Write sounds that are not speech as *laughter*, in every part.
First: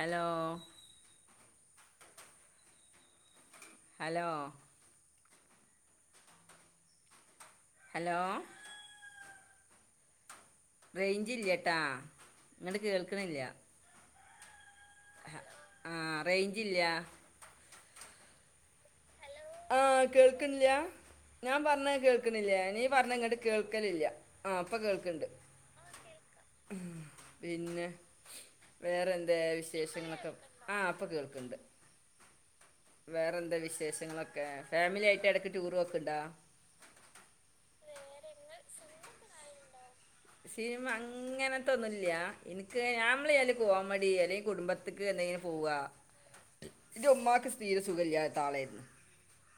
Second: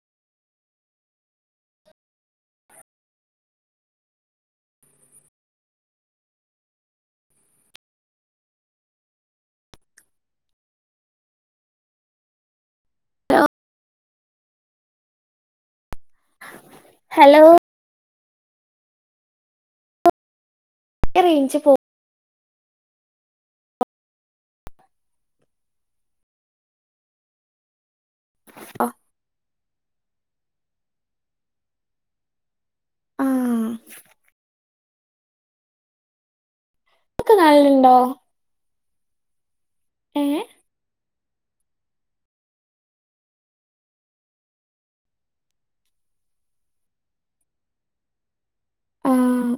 Hello hello hello range ഇല്ലേട്ടാ നിങ്ങട്ട് കേൾക്കണില്ല ഹലോ ആ റയ്ഞ്ച് ഇല്ല ഹലോ ആഹ് കേൾക്ൻല്യ റേഞ്ച് ഞാൻ പോ പറഞ്ഞ കേ ക്ണില്യേ നീ പറഞ്ഞങ്ങട്ട് കേൾക്കലില്ല ആഹ് പ്പ കേൾക്ണ്ട് പിന്നെ വേറെ എന്താ വിശേഷങ്ങളൊക്കെ ആഹ് പ്പൊ കേൾക്ണ്ട് ആ വേറെന്താ വിശേഷങ്ങളൊക്കെ ഫാമിലി ആയിട്ട് ഇടയ്ക്ക് ടൂറോക്ണ്ടോ ക് നല്ണ്ടോ. ഏ സിനിമങ്. ഇങ്ങനത്തെന്നുല്ല എനിക്ക് ഞാമ്മളെല് കോമഡി അല്ലെങ്കിൽ കുടുംബത്തിക്ക് എന്തെ പോവ. *inaudible* ഇന്റ ഉമ്മാക്ക് തീര സുഖല്ലാത്ത ആളയിരുന്നു. ഉം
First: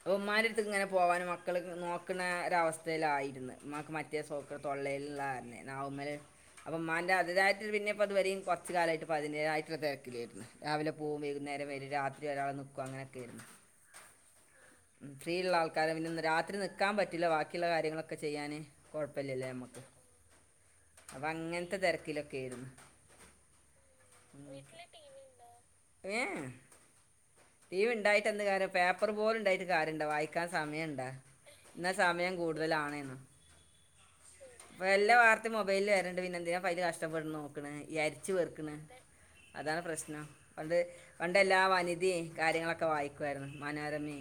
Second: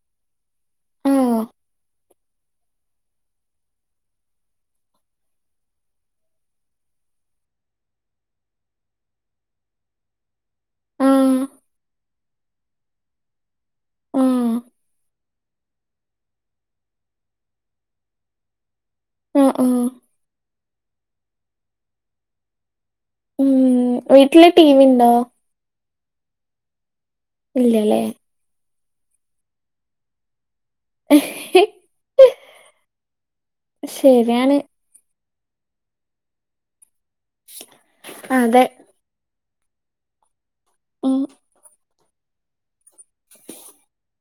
പ്പ ഉമ്മാൻന്റെടുത്ത് ഇങ്ങനെ പോവാനും മക്കൾ നോക്കുന്ന ഒര അവസ്ഥയിലായിരുന്നു ഉമാക്ക് മ മറ്റേ സൂക്കട് തൊള്ളൽള്ള കാരണയ് നാവവ്മൽ. അപ്പൊമാന്റെ അതിതായിട്ട് പിന്നെപ്പോ ഇത് വരീം കുറച്ച് കാലായിട്ട ഇപ്പൊ അതിന്റേതായിട്ട്ള്ള തിരക്കിലായിരുന്നു. രാവിലെ ആ പോവും വൈകുന്നേരം വരും രാത്രി ഒരാൾ നിൽക്കും അങ്ങനൊക്കെ ആയിരുന്നു. ഉം ഫ്രീ ഉള്ള ആൾക്കാര പിന്ന രാത്രി നിക്കാൻ പറ്റില്ല ബാക്കിയുള്ള കാര്യങ്ങളൊക്കെ ചെയ്യാന്. കുഴപ്പില്ലല്ലേ ആ നമ്മുക്ക് അപ്പൊ അങ്ങൻത്തെ തിരക്കിലൊക്കെ ഏരുന്നു. ഉം വീട്ടില് ഏഹ് ടി വി ഉണ്ടോ ഏഹ് ടിവി ഇല്ലല്ലേ ഉണ്ടായിട്ടന്ത് കാര്യം പേപ്പർ പേലുണ്ടായിട് കാര്യണ്ടോ വായിക്കാൻ സമയം ണ്ടോ ഇന്ന സമയം കൂടുതലാണെനും. ശരിയാണ്. ഇപ്പ എല്ലാ വാർത്തയും മൊബൈലിൽ വരണണ്ട് പിന്നെ എന്തിനാ പയ്ല് കഷ്ടപ്പെട്ട് നോക്കണ ഈ അരിച്ചു അതെ പെർക്കണ്. അതാണ് പ്രശ്നം പണ്ട് ഉം പണ്ട് എല്ലാ വനിതയും കാര്യങ്ങളൊക്കെ വായിക്കുവായിരുന്നു മനോരമയും.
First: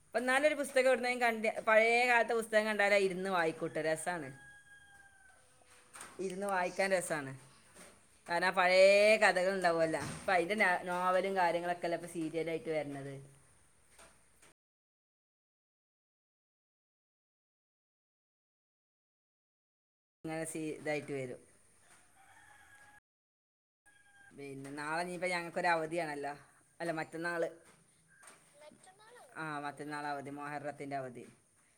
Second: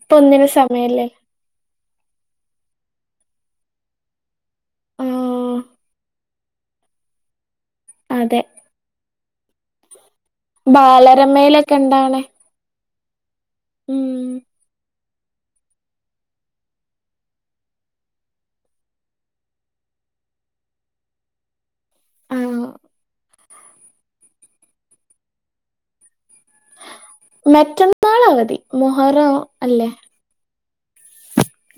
ഇപ്പൊ ഇപ്പ ഒന്നിനും നാലൊരു പുസ്തകം സമയല്ലേ എവിടുന്നലും കണ്ട പഴയ കാലത്തെ പുസ്തകം കണ്ടാല ഇരുന്നു വായിക്കൂട്ട് രസണ്. ആ ഇരുന്ന് വായിക്കാൻ രസാണ് അതെ കാരണം പയേ കഥകൾ ഉണ്ടാവല്ല. പ്പഅയ്ന്റെ നോവലും ബാലരമയിലൊക്കെ കാര്യങ്ങളൊക്കെ ല്ല ഇപ്പോ ഇണ്ടാവണേ സീരിയലായിട്ട് വരണത്. ഉം ങ്ങനെ സീ ഇതായിട്ട് വരും. ആഹ് പിന്നെ നാളെ ഞ്ഞിപ്പ ഞങ്ങക്ക് ഒരു അവധിയാണല്ലോ. അല്ല മറ്റന്നാള് മറ്റന്നാൾ അവധി മുഹറം ആഹ് അല്ലേ മറ്റന്നാൾ അവതി മൊഹർറത്തിന്റെ അവധി.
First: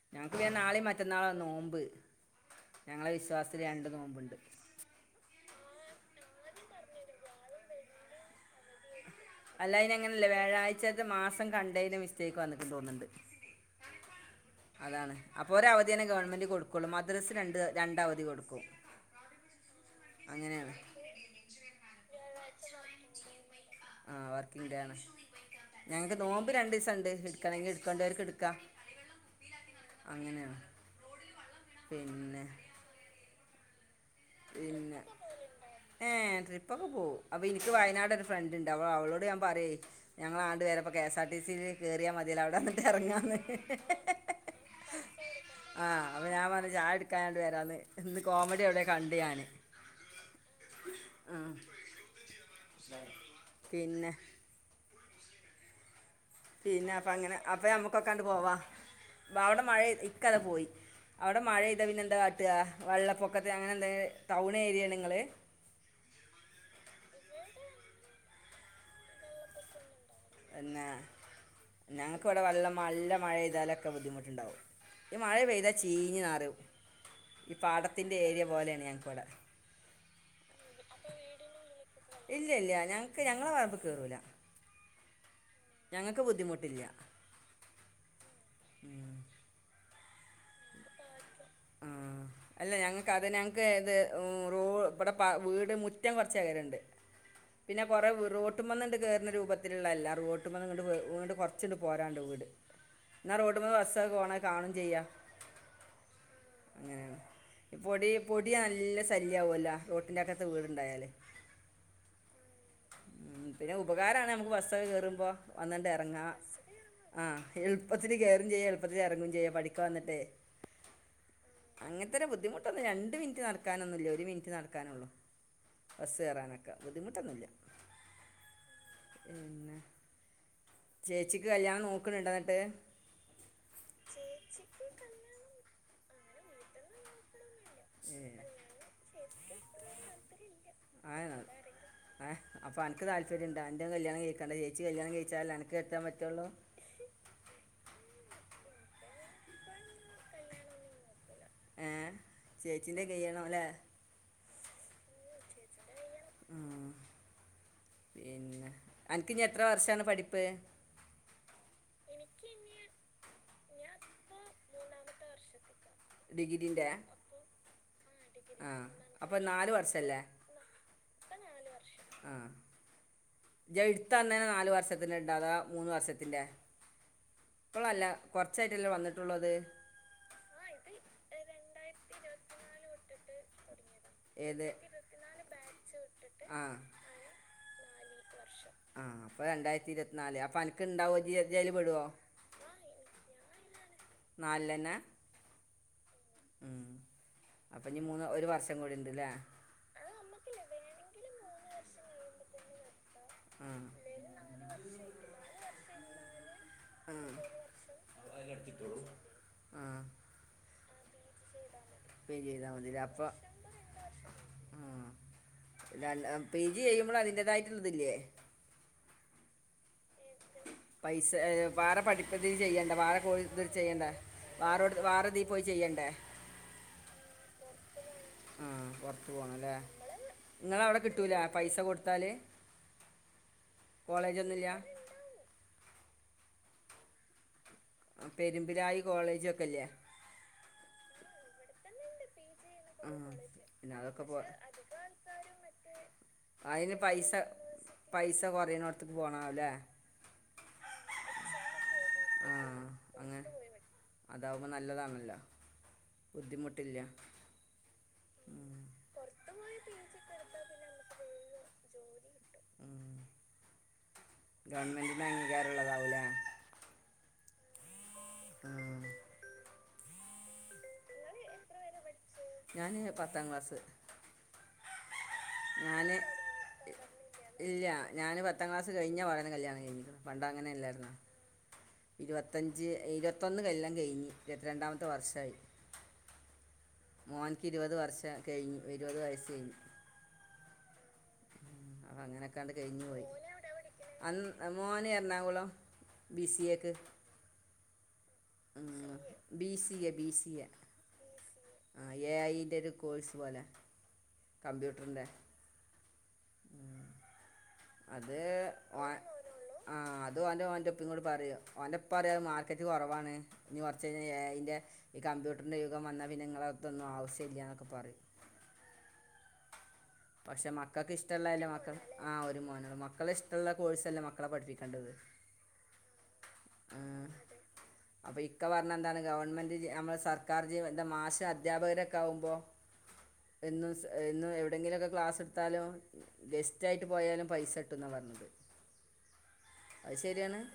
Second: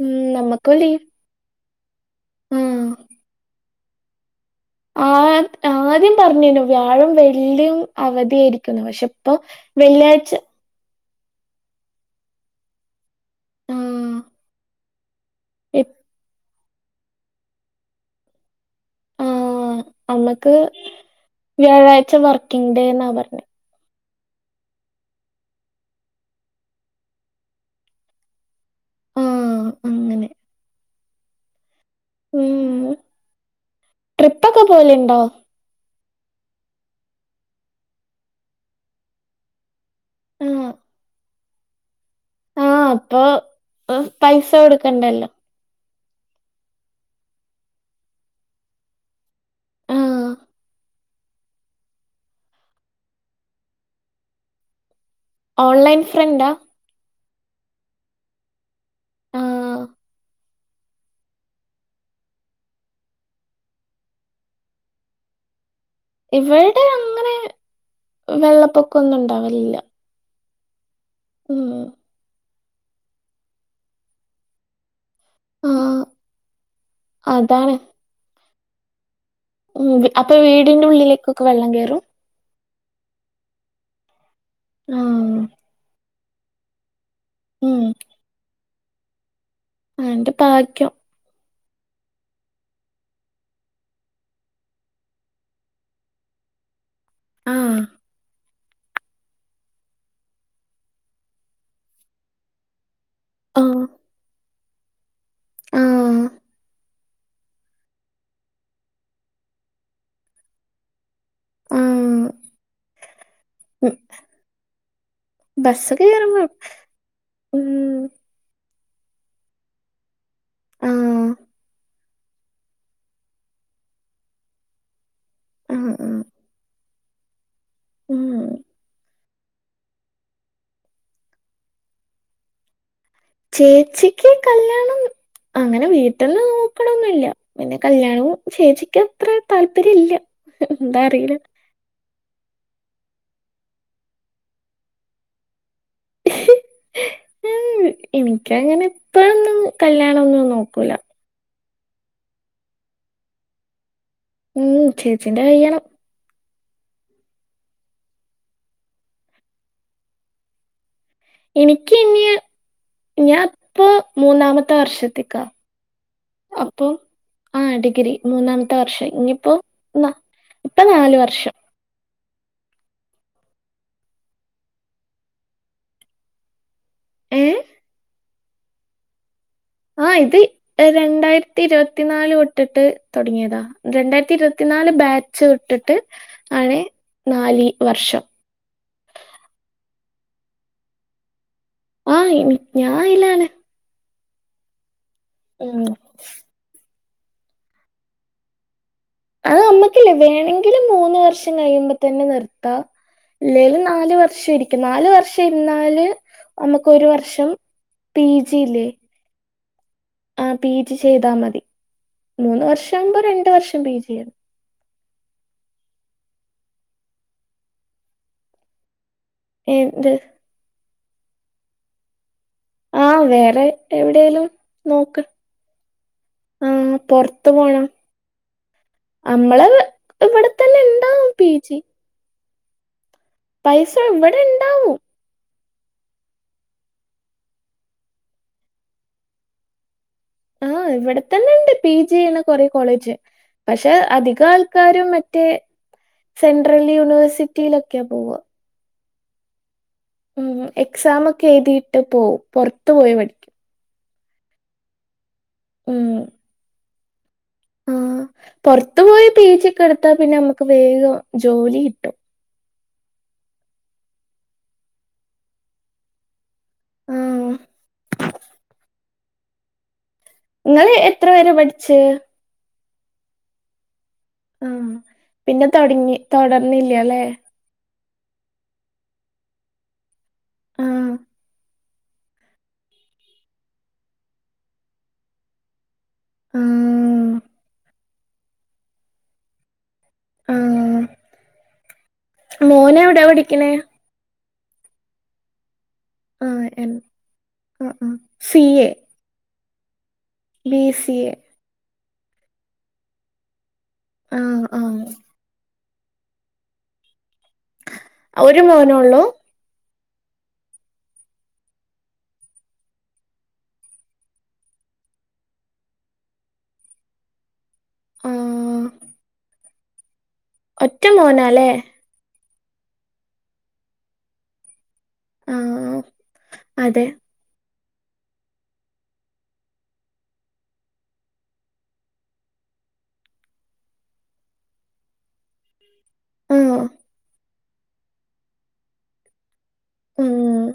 ഉം ഞങ്ങക്ക് നമ്മക്കും നാളി ലീവ് മറ്റന്നാളാ നോമ്പ് ആ ഞങ്ങളെ വിശ്വാസത്തില് രണ്ട് നോമ്പുണ്ട്. ആഹ് ആദ്യം പറഞ്ന്നു വ്യാഴം വെള്ളിയും അവധിയായിരിക്കുന്നു പക്ഷെ. പ്പൊ വെള്ളിയാഴ്ച. ചെൽത് മാസം കണ്ടേന് മിസ്റ്റേക്ക് വന്നിട്ട് തോന്നുണ്ട്. ആ അതാണ് അപ്പൊ ഒര ഇ- അവധിയന്നെ ഗവൺമെന്റ് കൊടുക്കുള്ളൂ മദ്രസ് രണ്ട് രണ്ട അവധി കൊടുക്കും. നമ്മക്ക് അങ്ങനെയാണ് വ്യാഴാഴ്ച വർക്കിംഗ് ഡേ എന്നാ പറഞ്ഞ ആഹ് വർക്കിംഗ് ഡേ ആണ്. ഞങ്ങക്ക് നോമ്പ് രണ്ടു ദിവസം ഉണ്ട് ഇടുക്കണെങ്കി എടുക്കണ്ടവർക്ക് എടുക്കാ. ആ അങ്ങനെ അങ്ങനെയാണ് പിന്നെ. ഉം ട്രിപ്പൊക്കെ പിന്നെ. പോലുണ്ടോ ഏഹ് ട്രിപ്പ് ഒക്കെ പോവും അപ്പൊ എനിക്ക് വയനാട് ഒരു ഫ്രണ്ട്ണ്ട് അവളോട് ഞാൻ പറയ. ആ ഞങ്ങളാണ്ട് വരെപ്പ കെ എസ് ആർ ടിസിൽ കയറിയാ മതില്ല ആ അവിടെന്നിട്ട് അപ്പൊ ഇറങ്ങാന്ന്. ഉം, പൈസ കൊടുക്കണ്ടല്ലോ. ആഹ് അപ്പൊ ഞാൻ പറഞ്ഞുചായുടിക്കാനാണ്ട് വരാന്ന് ഇന്ന് കോമഡി എവിടെയ കണ്ടു ഞാന്. ആഹ്. ആഹ് പിന്നെ ഓൺലൈൻ ഫ്രൻഡാ. പിന്നെ അപ്പ അങ്ങനെ അപ്പ നമ്മുക്കൊക്കാണ്ട് പോവാ ആ അവിടെ മഴ ഇക്കതെ പോയി. അവിടെ മഴെയ്താ പിന്നെന്താ കാട്ട വെള്ളപ്പൊക്കത്തെ അങ്ങനെ എന്തയ് ടൗൺ ഏരിയാണ് നിങ്ങള്. ഇവടെ അങ്ങനെ വെള്ളപ്പൊക്കംന്നും ഉണ്ടാവലില്ല. തന്നെ ഉം ഞങ്ങൾക്കിവിടെ വെള്ളം നല്ല മഴെയ്താലൊക്കെ ബുദ്ധിമുട്ടുണ്ടാവും. മഴ ആ പെയ്താൽ ചീഞ്ഞ് നാറും അതാണ് പാടത്തിൻ്റെ ഏരിയ പോലെയാണ് ഞങ്ങൾക്ക് ഇവിടെ മ് അപ്പൊ വീടിന്റെ ഉള്ളിലേക്കൊക്കെ വെള്ളം കയറും ഇല്ല ഇല്ല ഞങ്ങൾക്ക് ഞങ്ങളെ പറമ്പ് കേറൂല്ല ആ ഓ ഞങ്ങക്ക് ബുദ്ധിമുട്ടില്ല ഉം മ് *inaudible* ന്റെ ഭാഗ്യം ആ അല്ല ഞങ്ങൾക്ക് അത് ഞങ്ങൾക്ക് ഇത് റോ ഇവടെ വീട് മുറ്റം കൊറച്ചെ കരണ്ട് ആ പിന്നെ കുറ വിറോ റോട്ടുമന്നണ്ട് കയറുന്ന രൂപത്തിലുള്ളല്ല റോട്ടുമന്നിങ്ങട്ട് കൊറച്ച് ങ്ങട്ട് പോരാണ്ട് വീട് ന്നാ റോട്ട് ആ മ്മന്ന് ബസ്സഒക്കെ പോണ കാണും ചെയ്യാ ആ പൊടി പൊടി നല്ല ശല്യയാവുല്ലോ റോട്ടിൻ്റെ അകത്ത് വീടുണ്ടായാൽ ആ മ് പിന്നെ ഉം, ഉപകാരമാണ് നമുക്ക് ബസ്സൊക്കെ കേറുമ്പോ വന്നിണ്ട് ബസ്സൊക്കെ ഇറങ്ങാം കേറുമ്പോ ആ ഉം, എളുപ്പത്തിൽ കെയറേംചെയ്യ എളുപ്പത്തിൽ ഇറങ്ങേം ചെയ്യാം പഠിക്കാ വന്നിട്ട് ആ ഇത്ര ഒരു ബുദ്ധിമുട്ടൊന്നുല്ല രണ്ട് മിനിറ്റ് നടക്കാനൊന്നുല്ല ഒരു മിനിറ്റ് നടക്കാനള്ളു ആ ആ, ബസ് കയറാനൊക്കെ ബുദ്ധിമുട്ടൊന്നുല്ല ഉം ചേച്ചിക്ക് കല്യാണം നോക്കുന്നുണ്ട എന്നിട്ട് ചേച്ചിക്ക് കല്യാണം അങ്ങനെ വീട്ടന്ന് നോക്കണൊന്നില്ല പിന്നെ കല്യാണവും ചേച്ചിക്ക് അത്ര താല്പര്യ ഇല്ല എന്താ അറിയില്ല ആ അപ്പോ അനക്ക് താല്പര്യ ണ്ടാ അ ന്റെകല്യാണം കഴിക്കണ്ട ചേച്ചി കല്യാണം കഴിച്ചാലല്ലേ അ നക്ക് കെട്ടാൻ പറ്റള്ളൂ ഉം എനിക്കങ്ങനെ പ്പോഴൊന്നും കല്യാന്നൊന്നും നോക്കൂല ഏ ചേച്ചീ്ന്റെ കയ്യണോല്ലേ മ്മ് ചേച്ചിന്റെ കയ്യണം ആ പിന്നെ അനക് ഇഞ എത്ര വർഷാണ് പഠിപ്പ് എനിക്ക് ഇനി ഞാൻപ്പൊ മൂന്നാമത്തെ വർഷത്തേക്കാ അപ്പൊ ഡിഗ്രീൻ്റെ ആ ഡിഗ്രി ആ മൂന്നാമത്തെ വർഷആയി അപ്പോൾ ഇനിപ്പോ നാല് എന്നാ വർഷമല്ലേ ഇപ്പ നാല് വർഷം ആ ഞ്ച എഴുത്തന്നേ നാല് വർഷത്തിന്ണ്ടാ അതോ മൂന്ന് വർഷത്തിൻ്റെ ഏ ഇപ്പോളല്ല കുറച്ചായിട്ടല്ലേ വന്നിട്ടുള്ളത് ആ ഇത് രണ്ടായിരത്തി ഇരുപത്തിനാല് തൊട്ടിട്ട് തുടങ്ങിയതാ രണ്ടായിരത്തി ഏത് ഇരുപത്തിനാല് ബാച്ച് വിട്ടിട്ട് ആണ് നാലിവർഷം വർഷം ആ അപ്പൊ രണ്ടായിരത്തി ഇരുപത്തിനാല് അപ്പൊ അനക്ക് ഇണ്ടാവോ ജീ അയില് പെടോ ആ ഇനി- ഞാൻ അതിലാണ് നാല്ന്നെ മ്മ് ഉം അപ്പൊ ഇനി മൂന്ന് ഒരു വർഷം കൂടി ഉണ്ട്ല്ലേ അത് നമ്മക്കില്ലേ വേണമെങ്കിലും മൂന്ന് വർഷം കഴിയുമ്പോ തന്നെ നിർത്താം ഇല്ലേലും നാല് വർഷം ഇരിക്ക നാല് വർഷം ഇരുന്നാല് നമ്മുക്ക് ഒരു വർഷം പി ജി ഇല്ലേ വാതിലടച്ചിട്ടോളൂ ആ ആ പി ജി ചെയ്താൽ മതി പി ജി മൂന്ന് ചെയ്താൽ മതി വർഷം ആകുമ്പോ അപ്പോൾ രണ്ട് വർഷം പി ജി ആണ് പി ജി ചെയ്യുമ്പോൾ അതിന്റേതായിട്ടുള്ളതില്ലേ ഏ ന്ത് പൈസേ വേറെ പഠിപ് പ്പതി ചെയ്യേണ്ട ആ വാറെ കോ വേറെ തിൽ ചെയ്യണ്ടേ എവിടെലും വേറെ വേറെതി പോയി ചെയ്യണ്ടേ മ് പൊറത്തു പോണം ആഹ് പൊർത്ത് പോണം നമ്മള് ല്ലേ ഇവിടെ തന്നെ ങ്ങളെ അവ്ടെ ഇണ്ടാവും കിട്ടൂല പി പൈസ ജി കൊടുത്താല് പൈസ ഇവിടെ ണ്ടാവൂ പെരുമ്പിലായി കോളേജ് ഒക്കെല്യേ ആ ഇവിടെത്തന്നെണ്ട് പി ജി ചെയ്യാണ കൊറേ ആ കോളേജ് പക്ഷെ പിന്നെ അതൊക്കെ പോ അധിക ആൾക്കാരും മറ്റേ സെൻട്രൽ യൂണിവേഴ്സിറ്റിയിലൊക്കെയാ പോവ ട്രെയ്നോട്ത്തക്ക് പോണോല്ലേ മ് എക്സാമൊക്കെ ഴുതിയിട്ട് പോവും പൊർത് പോയി പഠിക്കും അതാവുമ്പോ നല്ലതാണല്ലോ മ്മ് ബുദ്ധിമുട്ടില്യ ആ പൊർത്തു പോയി പി ജി ക്കെ ട്ത്താ പിന്ന മ്മക്ക് വേഗം ജോലി കിട്ടും ഗവൺമെന്റ ങ്ങീകാരള്ളതാവൂലേ ആഹ് ആഹ് ങ്ങള് എത്ര വെരെ പഠിച് ഞാന് പത്താം ക്ളാസ് ആഹ് പിന്നെ തോട്ങ്ങി തൊടർന്നില്ലല്ലേ ഇല്യ ഞാന് പത്താ ക്ളാസ് കഴിഞപാടെന്നെ കല്യാണം കഴിഞ്ഞിക്ണ് പണ്ടങ്ങനെ ആ ല്ലായിരുന്നോ ഇരുപത്തഞ്ച് ഇരുപതൊന്ന് കൊല്ലം കഴിഞ് ഇരുപത്റണ്ടാമത്തെ വർഷായി മ്മ്ഹ് മോൻക്ക് ഇരുപത് വർഷ കയ്ഞ് ഇരുപത് വയസ് കയ്ഞ് ആ അപ്പം അങ്ങനെയൊക്കെയാണ്ട് കഴിഞ്ഞു മോനവിടെ പോയി പഠിക്കണേ? അന്ന് മോന് എർണാകുളം ബി സി എ ക്ക് അ ആ C A B C A B C B C A ആ എ ഐ ന്റൊര് കോഴ്സ് പോലെ ആ ആ കമ്പ്യൂട്ടർന്റെ അത് ഒരു വ മോനുള്ളൂ ആഹ് അത് ഓന്റെ ഓന്റെ പ്പി കൂടി പറിം ഓൻന്റെറെപ്പറിം അത് മാർക്കറ്റ് കൊറവാണ് ഞ്ഞി കൊർചയ്ഞ എ ഐ ന്റെ ഈ കമ്പ്യൂട്ടർന്റെ യുഗം വന്നാ പിന്നെ ങ്ങളെതൊന്നും ആവസ്യല്ല്യ ന്നൊക്കെ പറിം ആ പഷെ ഒറ്റ മക്കക്ക് ഇഷ്ട്ടള്ളല്ലേ മോനാല്ലേ മക്ക ആഹ് ഒരു മോനൊള്ളു മക്കളെ ഷ്ട്ടള്ള കോഴ്സല്ലേ മക്കളെ പഠിപ്പിക്കേണ്ടത് ആഹ് അതെ അപ്പൊ ഇക്കെ പറഞ്ഞെന്താണ് ഗവൺമെന്റ് നമ്മളെ സർക്കാർ ജീം ന്ത മാഷ് അധ്യാപകരൊക്കാകുമ്പോ എന്നുംഎന്നു എവിടെങ്കിലൊക്കെ ക്ളാസ് ട്ത്താലും ആ ഗെസ്റ്റായിട്ട് പോയാലും പൈസ ട്ടും ന്നാ പർഞ്ഞത് അഹ് ശര്യാണ് ഉം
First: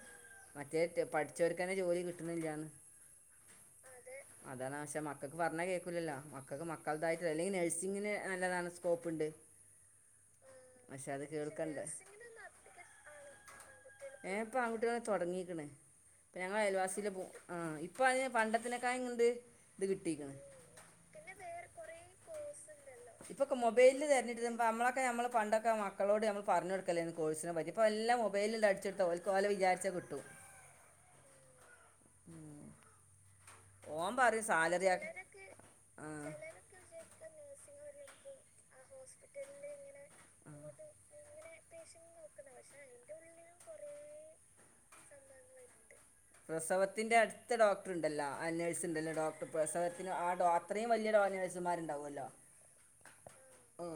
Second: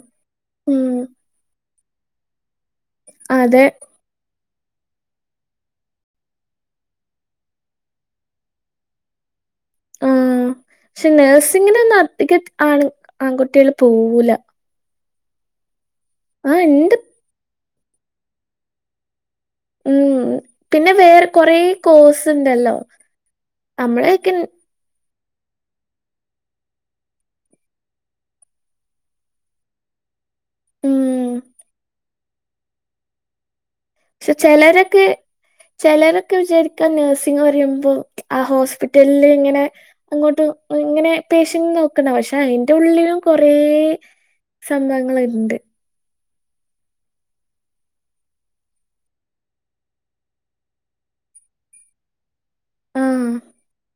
മറ്റേ ഉം പട്ചോർക്കെന്നെ ജോലി കിട്ട്ണില്ല്യാന്ന് അതെ അതാണ് ഷേ മക്കക്ക് പർഞ്ഞാ കേക്കൂലല്ലോ മക്കക്ക് മക്കൾതായിട്ട ല്ലെങ്കി നഴസിങ്ങിന് നല്ലതാണ് സ്കോപ്ണ്ട് ഷെ കേൾക്കണ്ടേ നഴ്സിങ്ങിനൊന്നും അധിക ആൺ ആൺകുട്യള് പോഊല പ്പാ ൺകുട്ടികള് തൊടങ്ങീക്ണ് പ്പ ആ ഉണ്ട് ഞങ്ങളയൽവാസി ല് പൂ ആഹ് ഇപ്പയ്ന് പണ്ടതെനിക്കായെങ്ങെണ്ട് ഉം പിന്നെ വേർ കൊറേ കോഴ്സ്ണ്ടല്ലോ അമ്മളോക്യെ പ്പ മ്മളൊക്കെ നമ്മള് പണ്ടൊക്കെ മക്കളോട് നമ്മ പർഞൊട്ക്കലേനി കോയ്സിന പറ്റി ഇപ്പോ എല്ലം മൊബൈല് അട്ചൊട്ത്ത ഓൽ കോല വിചാരിച്ച കിട്ടും ഉം ഉം പക്ഷെ ആ ചെലരൊക്കെ ആ ചെലരൊക്കെ വിചാരിക്കാ നഴ്സിങ് പറയുമ്പോൾ ആ ഹോസ്പിറ്റ് ട്ടെല്ലര് ഇങ്ങനെ അങ്ങോട്ട് ഇങ്ങനെ പേഷ്യൻ നോക്ന്ന പക്ഷെ അയിന്റെ ഉള്ളിലും കൊറേ സംഭവങ്ങൾ ഇണ്ട് പ്രസവത്തിന്റെ അടുത്ത ഡോക്ടർണ്ടല്ലോ ആ നഴ്സ് ഉണ്ടല്ലോ ഡോക്ടർ പ്രസവത്തിന് ആ ഡോക് ത്രേം വല്യോരോമ്നയ്സ്മാര്ണ്ടാവല്ലോ ആ മ്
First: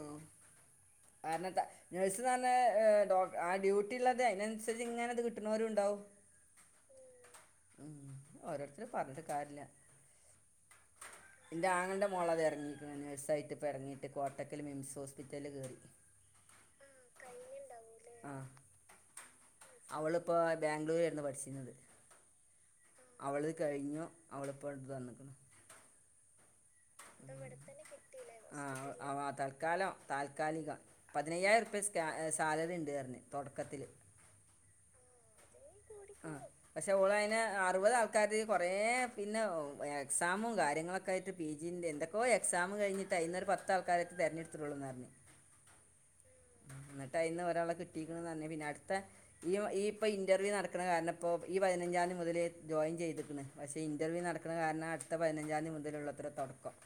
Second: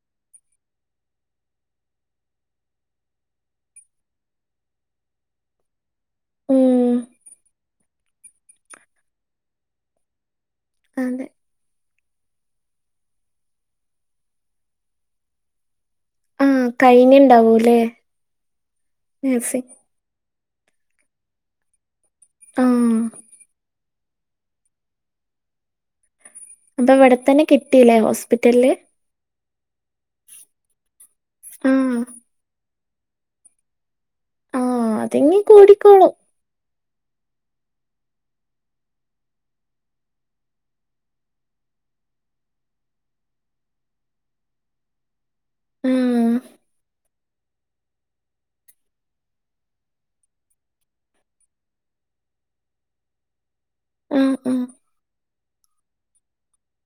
കാര്ണത നേഴ്സ്ന്നർഞ്ഞേയ് ഡോ ആഹ് ഡ്യൂട്ടി ഉള്ളത് അയിനൻസരിച്ച് ഇങ്ങനെത് കിട്ട്ണോരുന്നണ്ടാവും. ഉം ഉം ഓരോരുത്തരും പറഞ്ഞിട്ട് കാര്യല്ല അതെ ഇൻ്റെ ആങ്ങൾന്റെ മോള അത് ഇറങ്ങിയിരിക്കുന്നത് നഴ്സായിട്ട ഇപ്പോൾ ഇറങ്ങിയിട്ട് കോട്ടയ്ക്കല്കോട്ടക്കല് മിംസ് ഹോസ്പിറ്റലിൽ കയറി ആഹ് കഴിഞ്ഞിണ്ടാവുലെ ആ നഴ്സിംഗ് അവളിപ്പോൾ ബാംഗ്ലൂർ ആയിരുന്നു പഠിച്ചിരുന്നത്. ആ അവള് കഴിഞ്ഞു അവളിപ്പോ എടുത്തു തന്നേക്കുണ്. അപ്പൊ ഇവിടെത്തന്നെ കിട്ടില്ലേ ഹോസ്പിറ്റൽല് ആഹ്. തൽക്കാലം താൽക്കാലികം പതിനയ്യായിരം ആ റോപ്യ സാലറി ഉണ്ട് പറഞ്ഞു തൊട്ക്കത്തില് അതെങ്ങി കൂടിക്കോളൂ. ആഹ് പക്ഷേ ഓൾ അയിന് അറുപത് ആൾക്കാർത് കുറേ പിന്നെ എക്സാം കാര്യങ്ങളൊക്കെ ആയിട്ട് പി ജി ന്റെ എന്തൊക്കെയോ എക്സാം കഴിഞ്ഞിട്ട് അയിന് പത്താൾക്കാരെ തെരഞ്ഞെടുത്തിട്ടൊള്ളു എന്നർഞ്ഞു ഉം ഇന്നട്ട് അയിന്ന് ഒരാളെ കിട്ടിക്ക്‌ണ്ന്നർഞ് പിന്നെ അട്ത്തെ ഈ ഈ ഇപ്പൊ ഇന്റർവ്യൂ നടക്ക്‌ണ കാരണ ഇപ്പോ ഈ പതിനഞ്ചാന്തി മുതല് ജോയിൻ ചെയ്ത്ക്ക്‌ണ്. പക്ഷേ ആ ഇന്റർവ്യൂ ആ നടക്കുന്ന കാരണം അടുത്ത പതിനഞ്ചാതി മുതലുള്ളത്ര തുടക്കം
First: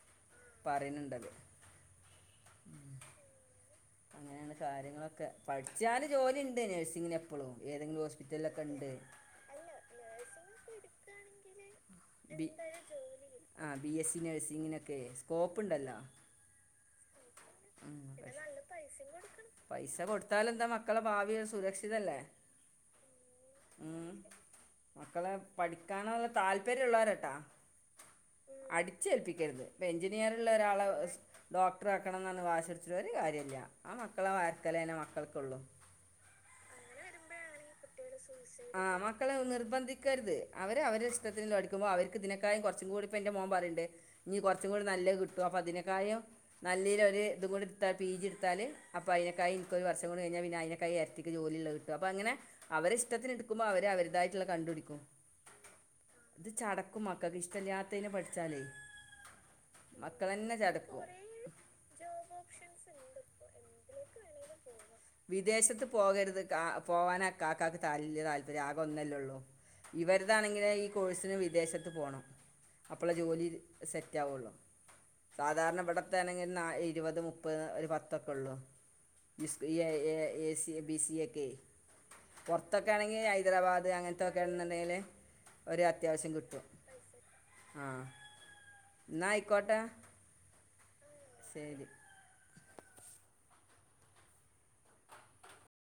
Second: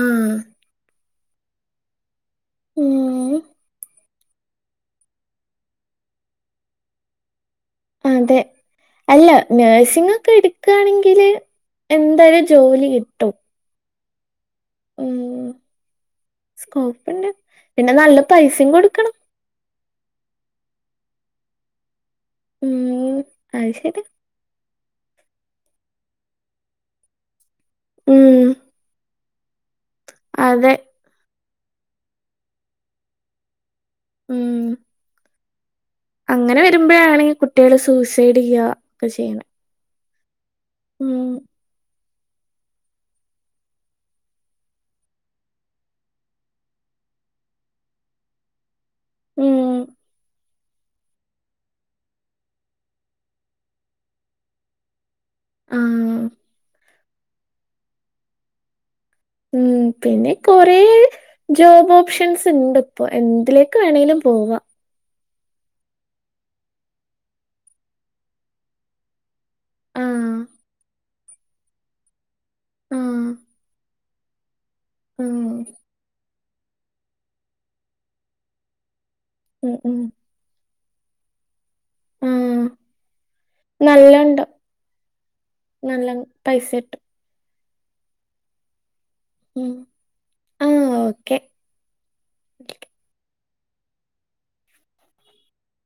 ആഹ് പറിണ് ണ്ടത് ഉം അങ്ങനെയാണ് കാര്യങ്ങളൊക്കെ പഠിച്ചാല് ജോലിണ്ട് നേഴ്സിങ്ങിനെ ഇപ്പളും ഏതെങ്കിലും അതെ ഹോസ്പിറ്റലിലൊക്കെ ഉണ്ട് അല്ല നഴ്സിംഗ് ഒക്കെ എടുക്കയാണെങ്കില് എന്തായാലും ജോലി കിട്ടും. ആഹ് ബി എസ് സി നഴ്സിങ്ങിന ക്കെ ഉം സ്കോപ്പ് ഉണ്ടല്ലോ. നല്ല സ്കോപ്പ്ണ്ട് പിന്നെ നല്ല പൈസയും പൈസിം കൊടുക്കണം പൈസ കൊടുത്താൽ എന്താ മക്കളെ ഭാവി സുരക്ഷിതല്ലേ. ഉം അത് ശരി ഉം മക്കളെ പഠിക്കാനുള്ള താല് താല്പര്യമുള്ളവരെട്ടാ. ഉം അടിച്ചേൽപ്പിക്കരുത് ഇപ്പൊ എഞ്ചിനീയർ ഉള്ള അതെ ഒരാളെ സ് ഡോക്ടർ ആകണമെന്ന് വാശി പിടിച്ചിട്ട് ഒരു കാര്യയല്ല. ആ മക്കളെ ഉം വാര്ക്കലേനെ മക്കൾക്കുള്ളൂ അങ്ങനെ വരുമ്പോൾ ആണ് കുട്ടികൾ സൂസൈഡ് ചെയ്യ ഒക്കെ ചെയ്യുന്നത് ക്കര്ത് അവരെ അവരെ ഇഷ്ടത്തിന്ല്ലെ പഠിക്കുമ്പോ അവർ ഇതിനെക്കായം കുറച്ചും കൂടി ഇപ്പൊ എന്റെറെ മോൻ പറിണ്ട് ഇനി കുറച്ചും നല്ല കിട്ടും അപ്പൊ അതിനെക്കായം നല്ലേനൊര് ഇതും കൂടി ഇട്താ പി ജി ഇട്ത്താല് അപ്പൊ അയിനക്കായി ഉം ഇൻക്കൊരു വർഷം കൊണ്ട് കഴിഞ്ഞാൽ പിന്നെ അയിനക്കായി എ തിക്ക് ജോലിള്ളെ കിട്ടും അപ്പൊ അങ്ങനെ അവരെ ഇഷ്ടത്തിന് ഇടുക്കുമ്പോ അവര് അവര്തായിട്ട്ള്ളെ കണ്ടുപിടിക്കും ആഹ് ഇത് ചടക്കും മക്കൾക്ക് ഇഷ്ടല്ലാത്തേനെ പഠിച്ചാലേ ഉം മക്കൾ പിന്നെ തന്നെ കൊറേ ചടക്കും ജോബ് ഓപ്ഷൻസ് ഇണ്ട് ഇപ്പോ എന്തിലേക്ക് വേണമെങ്കിലും പോവാം വിദേശത്ത് പോകരുത് പോവാന് കാക്കക്ക് വലിയ താല്പര്യം ആകെ ഒന്നല്ലേ ഉള്ളൂ ആഹ് ഇവരിതാണെങ്കില ഈ കോഴ്സിന് വിദേശത്ത് പോണം.. അപ്പോളെ ആഹ് ജോലി സെറ്റ് ആവുള്ളൂ ഉം സാധാരണ.. അവിടത്തേണെങ്കിൽ നാ. ഇരുപത് മുപ്പത് ഒരു പത്തൊക്കെ ഉള്ളൂ.. ജി സ്ഫ്രീ ഉം യായി ഉം എ എസി യെ. ബി സി എ കെ.. ആഹ് പുറത്തൊക്കെ ആണെങ്കിൽ ഹൈദരാബാദ് അങ്ങനത്തൊക്കെ നല്ലോണ്ട് ആണെന്നുണ്ടെങ്കില്.. ഒരു നല്ല അത്യാവശ്യം കിട്ടും.. പൈസ ആഹ്. ന്നാ ഉം ആയിക്കോട്ടെ ആഹ് ഓക്കെ ശരി..